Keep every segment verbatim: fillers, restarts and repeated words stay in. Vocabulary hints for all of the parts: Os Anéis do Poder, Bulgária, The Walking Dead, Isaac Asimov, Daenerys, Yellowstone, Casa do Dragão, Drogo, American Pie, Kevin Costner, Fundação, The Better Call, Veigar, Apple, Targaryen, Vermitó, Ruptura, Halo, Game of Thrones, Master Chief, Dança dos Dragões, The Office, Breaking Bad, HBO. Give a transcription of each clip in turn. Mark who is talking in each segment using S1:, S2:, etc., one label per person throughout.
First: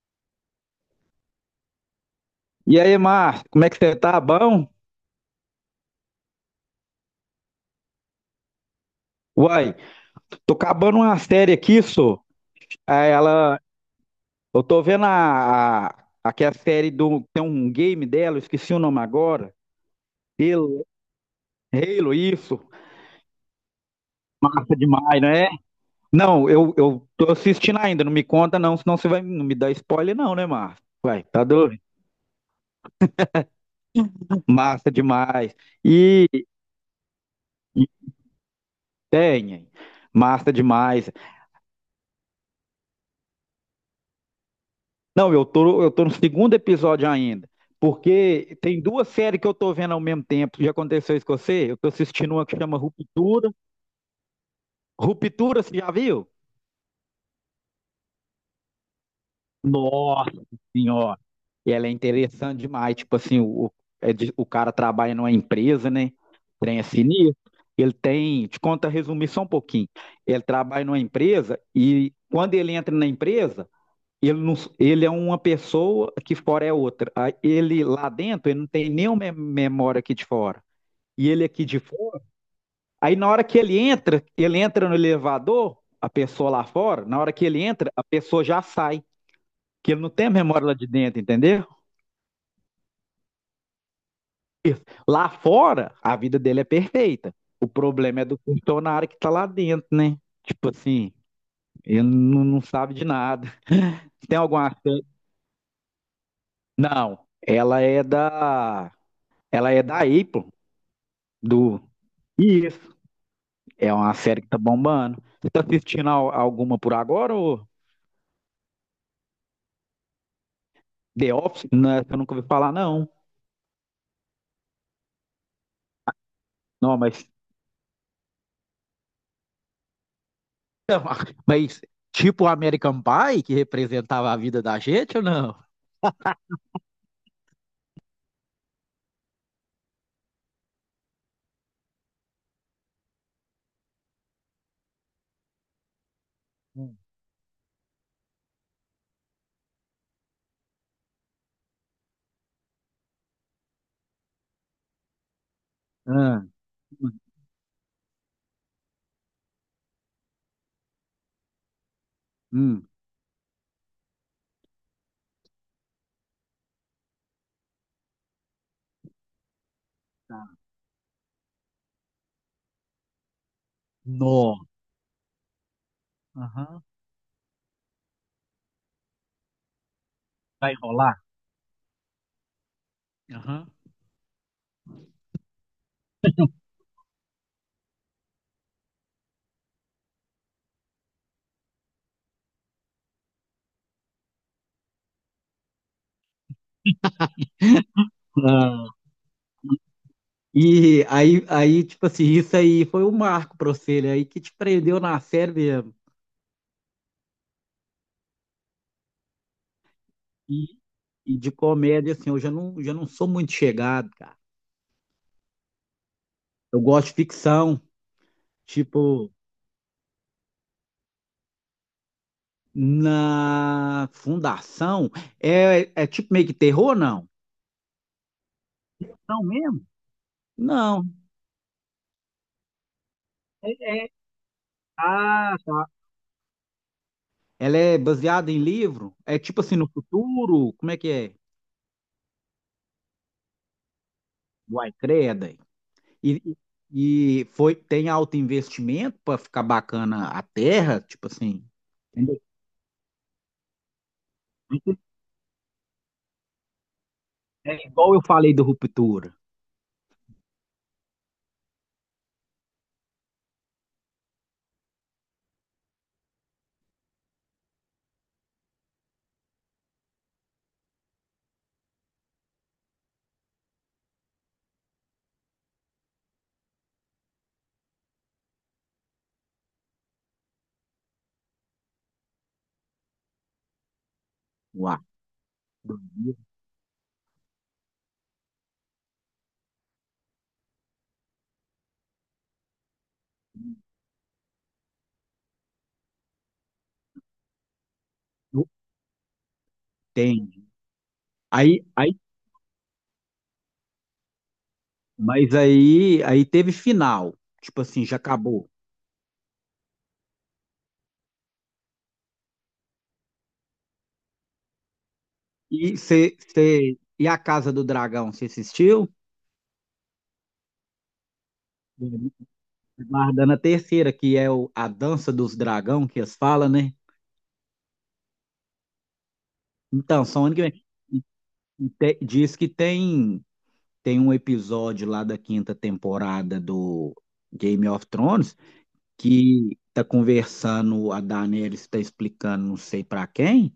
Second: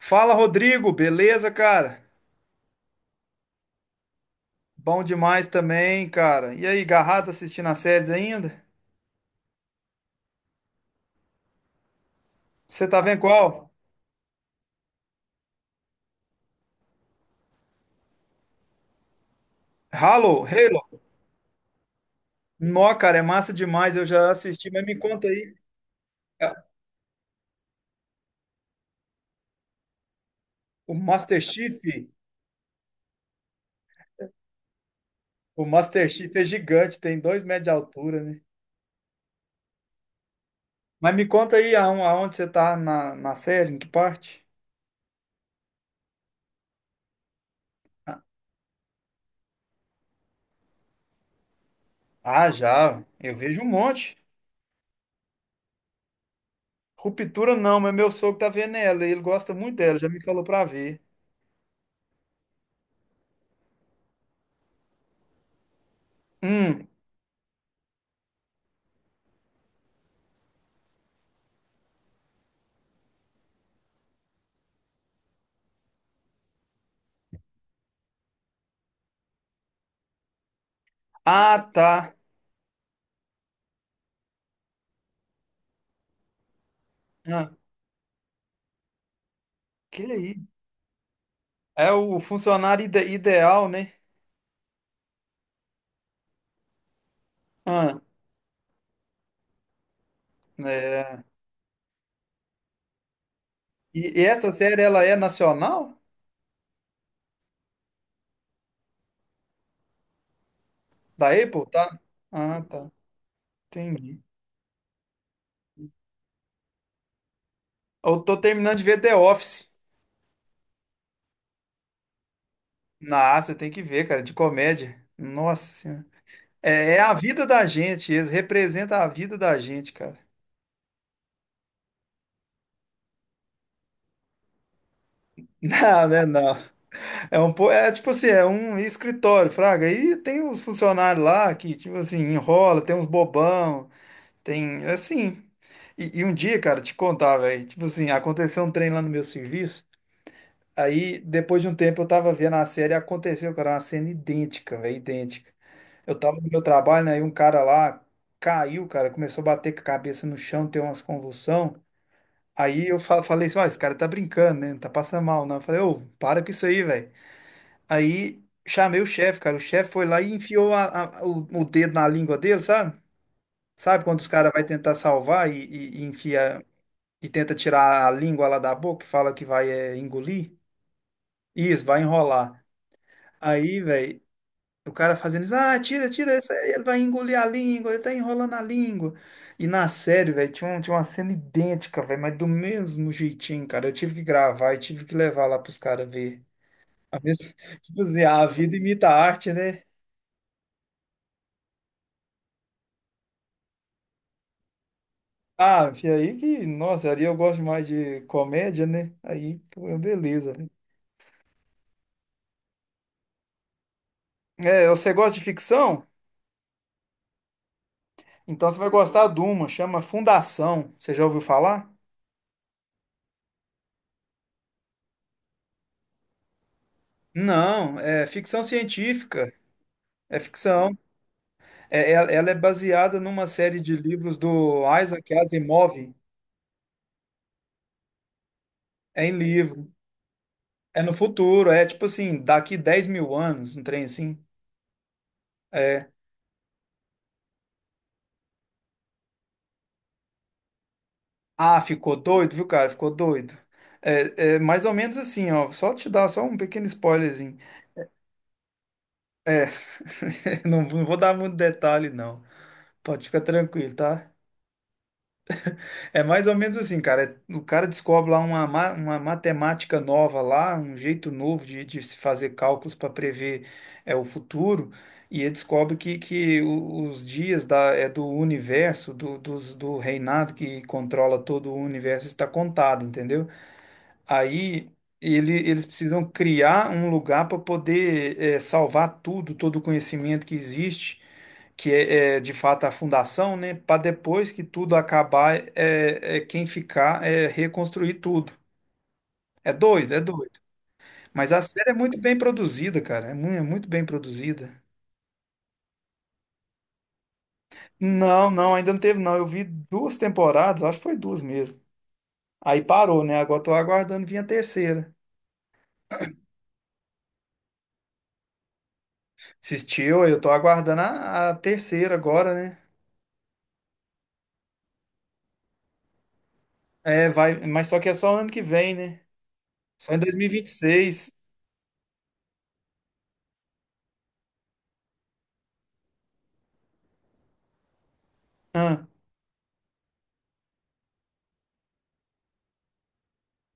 S1: Fala, Rodrigo, beleza, cara?
S2: E aí, Márcio, como é que você tá? Bom?
S1: Bom demais também, cara. E aí, garrado assistindo as séries ainda?
S2: Uai, tô acabando uma série aqui, só.
S1: Você tá
S2: Aí
S1: vendo
S2: ela.
S1: qual?
S2: Eu tô vendo a, a, aqui a série do. Tem um game dela, eu esqueci o nome agora.
S1: Halo,
S2: Halo,
S1: Halo.
S2: Halo, isso.
S1: Nó, cara, é massa demais, eu já assisti,
S2: Nossa,
S1: mas me
S2: demais,
S1: conta
S2: não é?
S1: aí.
S2: Não,
S1: é,
S2: eu, eu tô assistindo ainda, não me conta não, senão você vai não me dar spoiler, não, né, Márcio?
S1: O
S2: Uai,
S1: Master
S2: tá
S1: Chief,
S2: doido? Massa demais.
S1: o Master
S2: E,
S1: Chief é gigante, tem dois metros de
S2: e
S1: altura, né?
S2: Tem, hein? Massa demais.
S1: Mas me conta aí aon- aonde você tá na, na série, em que parte?
S2: Não, eu tô, eu tô no segundo episódio ainda. Porque tem duas séries que eu tô vendo ao mesmo tempo. Já aconteceu isso com você? Eu tô assistindo uma
S1: Ah,
S2: que chama
S1: já, eu
S2: Ruptura.
S1: vejo um monte.
S2: Ruptura, você já viu?
S1: Ruptura não, mas meu sogro tá vendo ela, ele gosta muito dela, já me
S2: Nossa
S1: falou pra ver.
S2: Senhora! E ela é interessante demais. Tipo assim, o, o é de- o cara trabalha numa empresa, né? Trem é
S1: Hum,
S2: sinistro. Ele tem, te conta resumir só um pouquinho. Ele trabalha numa empresa e quando ele entra na empresa. Ele, não, ele é uma pessoa que fora é outra. Aí ele lá dentro, ele não tem nenhuma memória aqui de fora. E ele aqui
S1: ah,
S2: de
S1: tá.
S2: fora. Aí na hora que ele entra, ele entra no elevador, a pessoa lá fora, na hora que
S1: Ah.
S2: ele entra, a pessoa já sai. Que ele
S1: Que
S2: não tem a
S1: aí?
S2: memória lá de dentro, entendeu?
S1: É o funcionário ide- ideal, né?
S2: Lá fora, a vida dele é perfeita. O
S1: Ah,
S2: problema é do funcionário que tá lá dentro, né? Tipo assim,
S1: é.
S2: ele não, não sabe de nada.
S1: E, e
S2: Tem
S1: essa
S2: alguma.
S1: série, ela é nacional?
S2: Não, ela é da. Ela é da Apple,
S1: Da Apple,
S2: do.
S1: tá? Ah, tá.
S2: Isso, é uma
S1: Entendi.
S2: série que tá bombando. Você tá assistindo al- alguma por agora ou
S1: Eu tô terminando de ver The Office.
S2: The Office? Não, essa eu nunca ouvi falar, não.
S1: Nossa, você tem que ver, cara, de comédia. Nossa Senhora. É,
S2: Não,
S1: é a
S2: mas,
S1: vida da gente, eles representam a vida da gente, cara.
S2: mas tipo o American Pie, que representava a vida da gente ou não?
S1: Não, né, não. É um, po- é tipo assim, é um escritório, fraga. E tem os funcionários lá que, tipo assim, enrola, tem uns bobão. Tem, assim. E, e um dia, cara, te
S2: Hum,
S1: contar, velho. Tipo assim, aconteceu um trem lá no meu serviço. Aí, depois de um tempo, eu tava vendo a série e aconteceu, cara, uma cena idêntica, velho, idêntica. Eu tava no
S2: hum,
S1: meu trabalho, né? E um cara lá caiu, cara, começou a bater com a cabeça no chão, ter umas convulsão. Aí
S2: hum.
S1: eu fa- falei assim, ó, esse cara tá brincando, né? Não tá passando mal, não. Eu falei, ô, para com isso aí, velho. Aí chamei o chefe, cara. O chefe foi lá e
S2: Tá.
S1: enfiou a- a- o, o dedo na língua dele, sabe? Sabe quando os caras
S2: Nó.
S1: vai tentar salvar e, e, e enfia
S2: Aham.
S1: e tenta tirar a língua lá da boca, e fala que vai é, engolir.
S2: Vai rolar?
S1: Isso, vai enrolar.
S2: Aham.
S1: Aí, velho, o cara fazendo isso, ah, tira, tira, isso aí, ele vai engolir a língua, ele tá enrolando a língua. E na série, velho, tinha, um- tinha uma cena idêntica, velho, mas do mesmo jeitinho, cara. Eu tive que gravar e tive que levar lá pros caras ver. A mesma, tipo assim, a vida
S2: Ah,
S1: imita a arte, né?
S2: e aí, aí, tipo assim, isso aí foi um marco pra você, né? Aí que te prendeu na série
S1: Ah,
S2: mesmo.
S1: e aí que, nossa, ali eu gosto mais de comédia, né? Aí, pô, beleza.
S2: E,
S1: Velho.
S2: e de comédia, assim, eu já não, já não sou muito chegado, cara.
S1: É, você gosta de ficção?
S2: Eu gosto de ficção.
S1: Então você vai gostar
S2: Tipo,
S1: de uma, chama Fundação. Você já ouviu falar?
S2: na fundação, é, é tipo meio que terror, não?
S1: Não, é ficção
S2: Não
S1: científica.
S2: mesmo?
S1: É ficção.
S2: Não.
S1: É, é- ela é baseada numa
S2: É,
S1: série de
S2: é.
S1: livros do Isaac
S2: Ah, tá.
S1: Asimov.
S2: Ela é baseada em livro?
S1: É em
S2: É tipo assim, no
S1: livro.
S2: futuro? Como é
S1: É
S2: que
S1: no
S2: é?
S1: futuro. É tipo assim, daqui dez mil anos, um trem assim.
S2: Uai, creda, hein?
S1: É.
S2: E, e Foi, tem alto investimento para ficar bacana a terra? Tipo assim,
S1: Ah, ficou
S2: entendeu?
S1: doido, viu, cara? Ficou doido. É, é mais ou menos assim, ó. Só te dar só um pequeno spoilerzinho.
S2: É igual eu falei do Ruptura.
S1: É. Não, não vou dar muito detalhe, não. Pode ficar tranquilo, tá? É mais ou menos assim, cara. é, O cara descobre lá uma, ma- uma matemática nova lá, um jeito novo de, de se fazer cálculos para prever é, o futuro, e ele descobre que, que o- os dias da, é, do universo, do, dos- do reinado que controla todo o universo está contado, entendeu? Aí
S2: Uai,
S1: ele- eles
S2: do
S1: precisam
S2: livro,
S1: criar um lugar para poder é, salvar tudo, todo o conhecimento que existe que é, é, de fato a fundação, né? Para depois que tudo acabar, é, é quem ficar é reconstruir tudo. É doido, é
S2: tem.
S1: doido. Mas a
S2: Aí,
S1: série é
S2: aí,
S1: muito bem produzida, cara. É muito, é muito bem produzida.
S2: mas aí, aí teve final. Tipo assim, já
S1: Não,
S2: acabou.
S1: não, ainda não teve, não. Eu vi duas temporadas, acho que foi duas mesmo. Aí parou, né? Agora tô aguardando vir a terceira.
S2: E, cê, cê- e a Casa do Dragão, você assistiu?
S1: Assistiu, eu tô aguardando a, a terceira agora, né?
S2: Guardando a terceira, que é o, a Dança dos Dragão, que eles falam, né?
S1: É, vai, mas só que é só ano que vem, né? Só em
S2: Então, só onde que vem.
S1: dois mil e vinte e seis.
S2: E te- diz que tem, tem um episódio lá da quinta temporada do Game of Thrones
S1: Ah,
S2: que tá conversando, a Daenerys está explicando não sei pra quem,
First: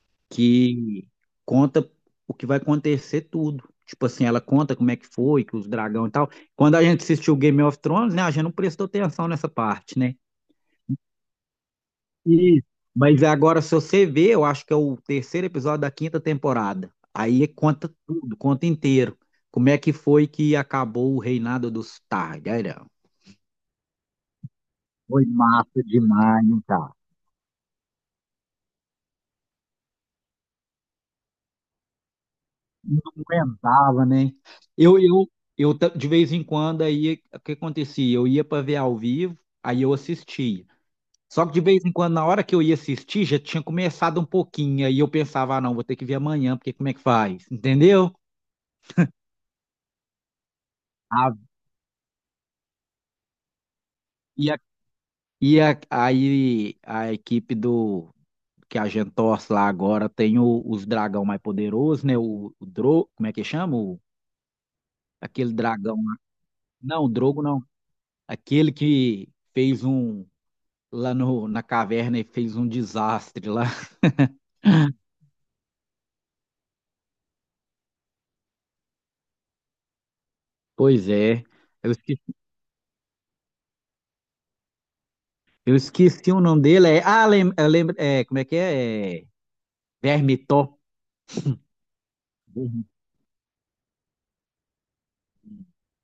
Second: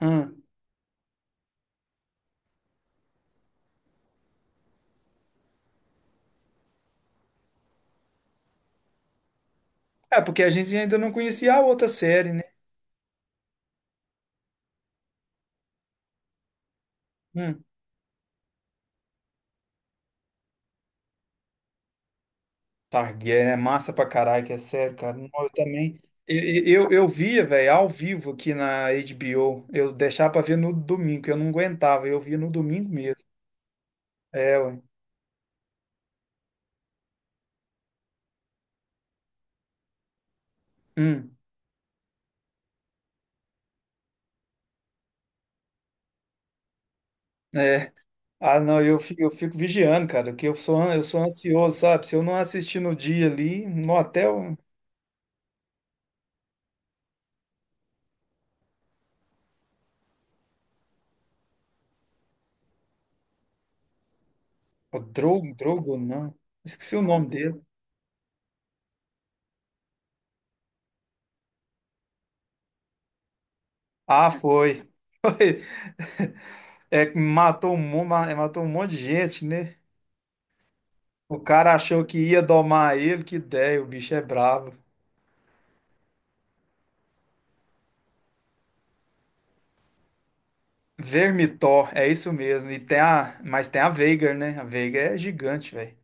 S1: ah.
S2: que conta o que vai acontecer tudo. Tipo assim, ela conta como é que foi, que os dragão e tal. Quando a gente assistiu Game of Thrones, né, a gente não prestou atenção nessa parte, né?
S1: É, porque a gente ainda não conhecia a outra série.
S2: E mas agora, se você ver, eu acho que é o terceiro episódio da quinta temporada. Aí
S1: Hum,
S2: conta tudo, conta inteiro. Como é que foi que acabou o reinado dos Targaryen?
S1: Targaryen é massa pra caralho, que é sério, cara.
S2: Foi
S1: Não, eu
S2: massa
S1: também.
S2: demais, hein,
S1: Eu, eu,
S2: cara?
S1: eu via, velho, ao vivo aqui na H B O. Eu deixava pra ver no domingo, que eu não aguentava. Eu via no domingo
S2: Não
S1: mesmo.
S2: aguentava, né?
S1: É, ué.
S2: Eu, eu, eu ta- de vez em quando aí o que acontecia? Eu ia para ver ao vivo, aí eu assistia.
S1: Hum,
S2: Só que de vez em quando, na hora que eu ia assistir, já tinha começado um pouquinho, aí eu pensava, ah, não, vou ter que ver amanhã, porque como é que faz?
S1: é.
S2: Entendeu?
S1: Ah, não, eu fico, eu fico vigiando, cara, que eu sou, an- eu sou
S2: A-
S1: ansioso, sabe? Se eu não assistir no dia ali, no
S2: e
S1: hotel,
S2: a, e a- aí a equipe do que a gente torce lá agora tem o- os dragão mais poderosos, né? O, o Dro, como é que chama? O-
S1: o
S2: aquele
S1: Drogo,
S2: dragão.
S1: Drogo, não. Esqueci o
S2: Não, o
S1: nome
S2: Drogo
S1: dele.
S2: não. Aquele que fez um lá no, na caverna e fez um desastre lá.
S1: Ah, foi. Foi. É, que matou um, mon- ma- matou um monte de gente, né?
S2: Pois
S1: O
S2: é.
S1: cara
S2: Eu
S1: achou que
S2: esqueci,
S1: ia domar ele, que ideia, o bicho é brabo.
S2: eu esqueci o nome dele. É, ah, lem, eu lembro. É, como é que é? É, Vermitó.
S1: Vermitor, é isso mesmo. E
S2: Vermi-
S1: tem a, mas tem a Veigar, né? A Veigar é gigante, velho.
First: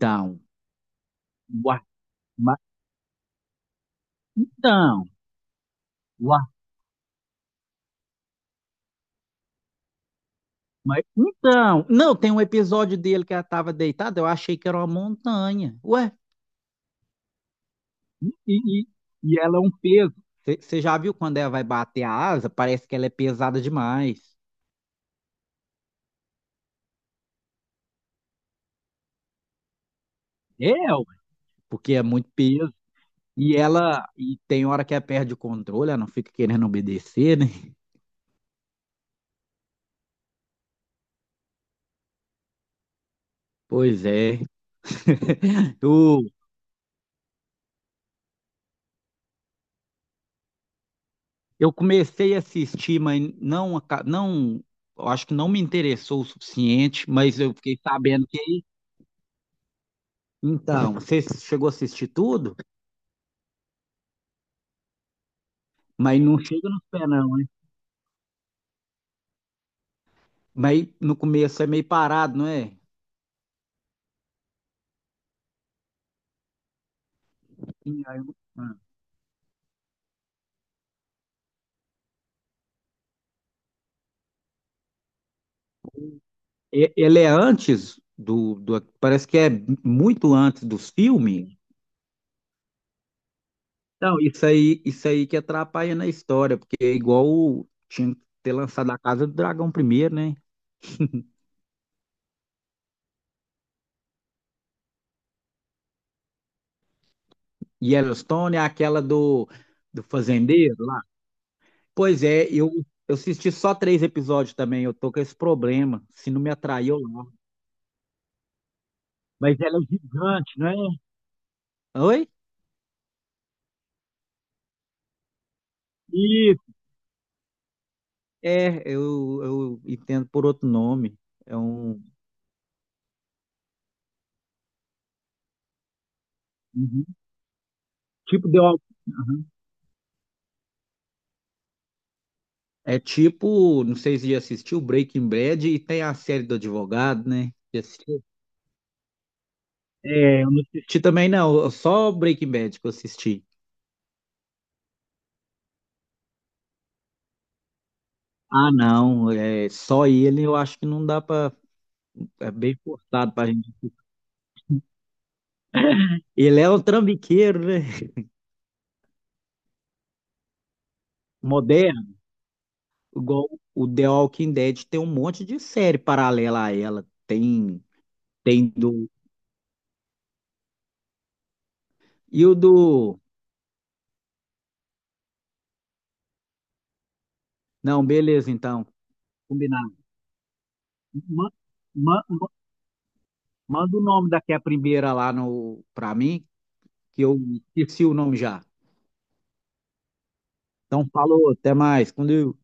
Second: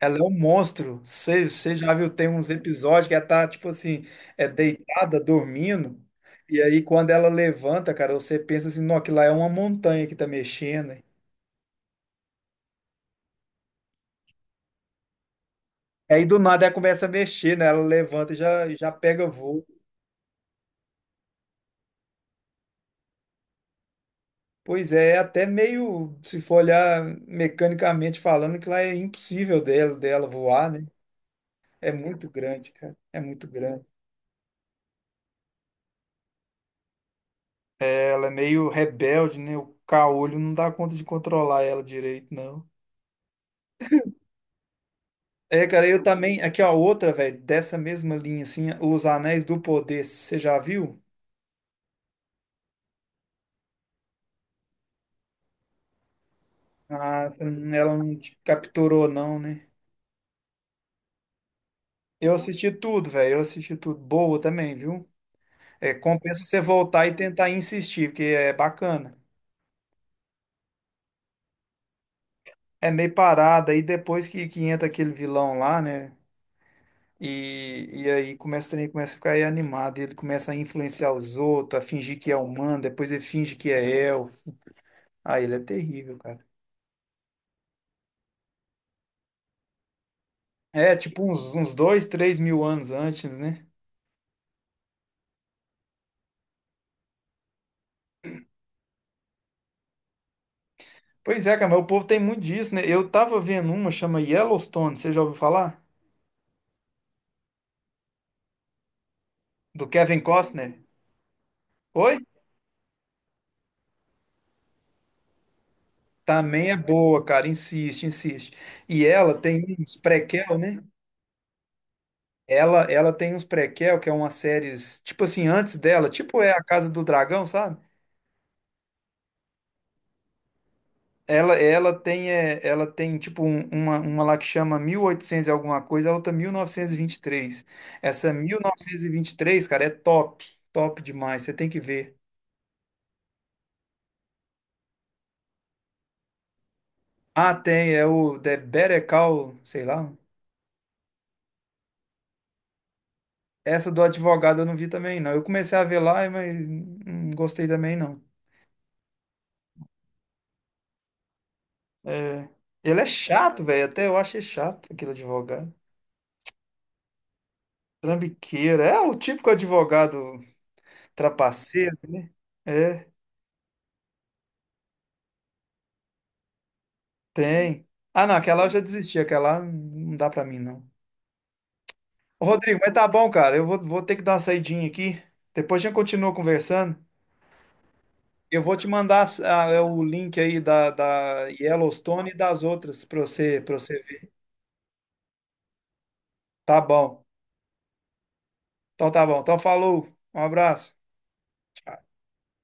S1: Ela é um monstro. Você
S2: O Ar-
S1: já viu, tem uns
S2: Ma-
S1: episódios que ela tá, tipo assim, é
S2: então.
S1: deitada, dormindo.
S2: O Ar-
S1: E aí, quando ela levanta, cara, você pensa assim, não, aquilo lá é uma montanha que tá mexendo.
S2: Ma-
S1: E
S2: então. Não, tem um episódio dele que ela estava deitada. Eu achei que era uma montanha. Ué.
S1: aí, do nada, ela começa a mexer, né? Ela levanta
S2: E,
S1: e já,
S2: e,
S1: já pega
S2: e ela é
S1: voo.
S2: um peso. Você já viu quando ela vai bater a asa? Parece que ela é pesada demais.
S1: Pois é, é até meio, se for olhar mecanicamente falando, que lá é impossível dela, dela voar,
S2: É,
S1: né?
S2: ué,
S1: É
S2: porque é
S1: muito
S2: muito
S1: grande,
S2: peso.
S1: cara. É muito
S2: E
S1: grande.
S2: ela, e tem hora que ela perde o controle, ela não fica querendo obedecer, né?
S1: Ela é meio rebelde, né? O caolho não dá conta de controlar ela direito, não.
S2: Pois é.
S1: É, cara, eu
S2: Eu,
S1: também. Aqui, ó, outra, velho, dessa mesma linha, assim, Os Anéis do Poder, você já viu?
S2: eu comecei a assistir, mas não, aca- não, eu acho que não me interessou o suficiente,
S1: Ah,
S2: mas eu fiquei
S1: ela não
S2: sabendo
S1: te
S2: que.
S1: capturou, não, né?
S2: Então, você chegou a assistir
S1: Eu
S2: tudo,
S1: assisti tudo, velho. Eu assisti tudo. Boa também, viu? É,
S2: mas não
S1: compensa você
S2: chega nos
S1: voltar
S2: pés,
S1: e
S2: não, hein?
S1: tentar insistir, porque é bacana.
S2: Mas no começo é meio parado, não é?
S1: É meio parada, aí depois que, que entra aquele vilão lá, né? E,
S2: Sim,
S1: e
S2: aí
S1: aí
S2: eu-
S1: começa, o
S2: ah.
S1: trem começa a ficar aí animado, ele começa a influenciar os outros, a fingir que é humano, depois ele finge que é elfo. Ah, ele é terrível, cara.
S2: E- ele é antes do, do. Parece que é muito antes dos
S1: É, tipo
S2: filmes.
S1: uns, uns dois, três mil anos antes, né?
S2: Não, isso aí, isso aí que atrapalha na história, porque é igual o- tinha que ter lançado a Casa do Dragão primeiro, né?
S1: Pois é, cara, mas o povo tem muito disso, né? Eu tava vendo uma, chama Yellowstone, você já ouviu falar?
S2: Yellowstone é aquela do,
S1: Do
S2: do
S1: Kevin Costner?
S2: fazendeiro lá.
S1: Oi?
S2: Pois é, eu, eu assisti só três episódios também, eu tô com esse problema, se não me
S1: Também é
S2: atraiu
S1: boa,
S2: lá.
S1: cara, insiste, insiste. E ela
S2: Mas
S1: tem
S2: ela é
S1: uns prequel,
S2: gigante, não
S1: né?
S2: é? Oi?
S1: Ela, ela tem uns prequel, que é uma séries, tipo assim, antes dela, tipo é a
S2: Isso.
S1: Casa do Dragão, sabe?
S2: É, eu, eu entendo por outro nome.
S1: Ela,
S2: É
S1: ela
S2: um.
S1: tem, é, ela tem tipo um- uma, uma lá que chama mil e oitocentos e alguma coisa, a outra mil novecentos e
S2: Uhum.
S1: vinte e três Essa
S2: Tipo
S1: mil
S2: de.
S1: novecentos e e vinte e
S2: Uhum.
S1: três, cara, é top, top demais, você tem que ver.
S2: É tipo, não sei se já assistiu Breaking Bad e tem a série do advogado, né?
S1: Ah,
S2: Já
S1: tem, é
S2: assistiu?
S1: o The Better Call, sei lá.
S2: É, eu não assisti também, não. Só Breaking Bad que eu assisti.
S1: Essa do advogado eu não vi também, não. Eu comecei a ver lá, mas não gostei também, não.
S2: Ah, não. É, só ele eu acho que não dá pra.
S1: É,
S2: É bem
S1: ele é
S2: forçado pra
S1: chato,
S2: gente.
S1: velho, até eu achei chato aquele advogado.
S2: Ele é um trambiqueiro, né?
S1: Trambiqueira. É o típico advogado trapaceiro,
S2: Moderno.
S1: né? É,
S2: Igual o The Walking Dead tem um monte de série paralela a ela. Tem,
S1: tem. Ah, não, aquela eu
S2: tem
S1: já
S2: do.
S1: desisti, aquela lá não dá pra mim, não. Ô,
S2: E o
S1: Rodrigo, mas tá
S2: do.
S1: bom, cara. Eu vou, vou ter que dar uma saidinha aqui. Depois a gente continua conversando.
S2: Não, beleza,
S1: Eu vou te
S2: então.
S1: mandar as- a- é,
S2: Combinado.
S1: o link aí da, da
S2: Ma- ma-
S1: Yellowstone e
S2: ma-
S1: das outras pra você, pra
S2: Manda
S1: você
S2: o nome
S1: ver.
S2: daquela primeira lá no... pra mim,
S1: Tá
S2: que
S1: bom.
S2: eu esqueci o nome já.
S1: Então tá bom. Então falou. Um abraço.
S2: Então, falou, até mais. Quando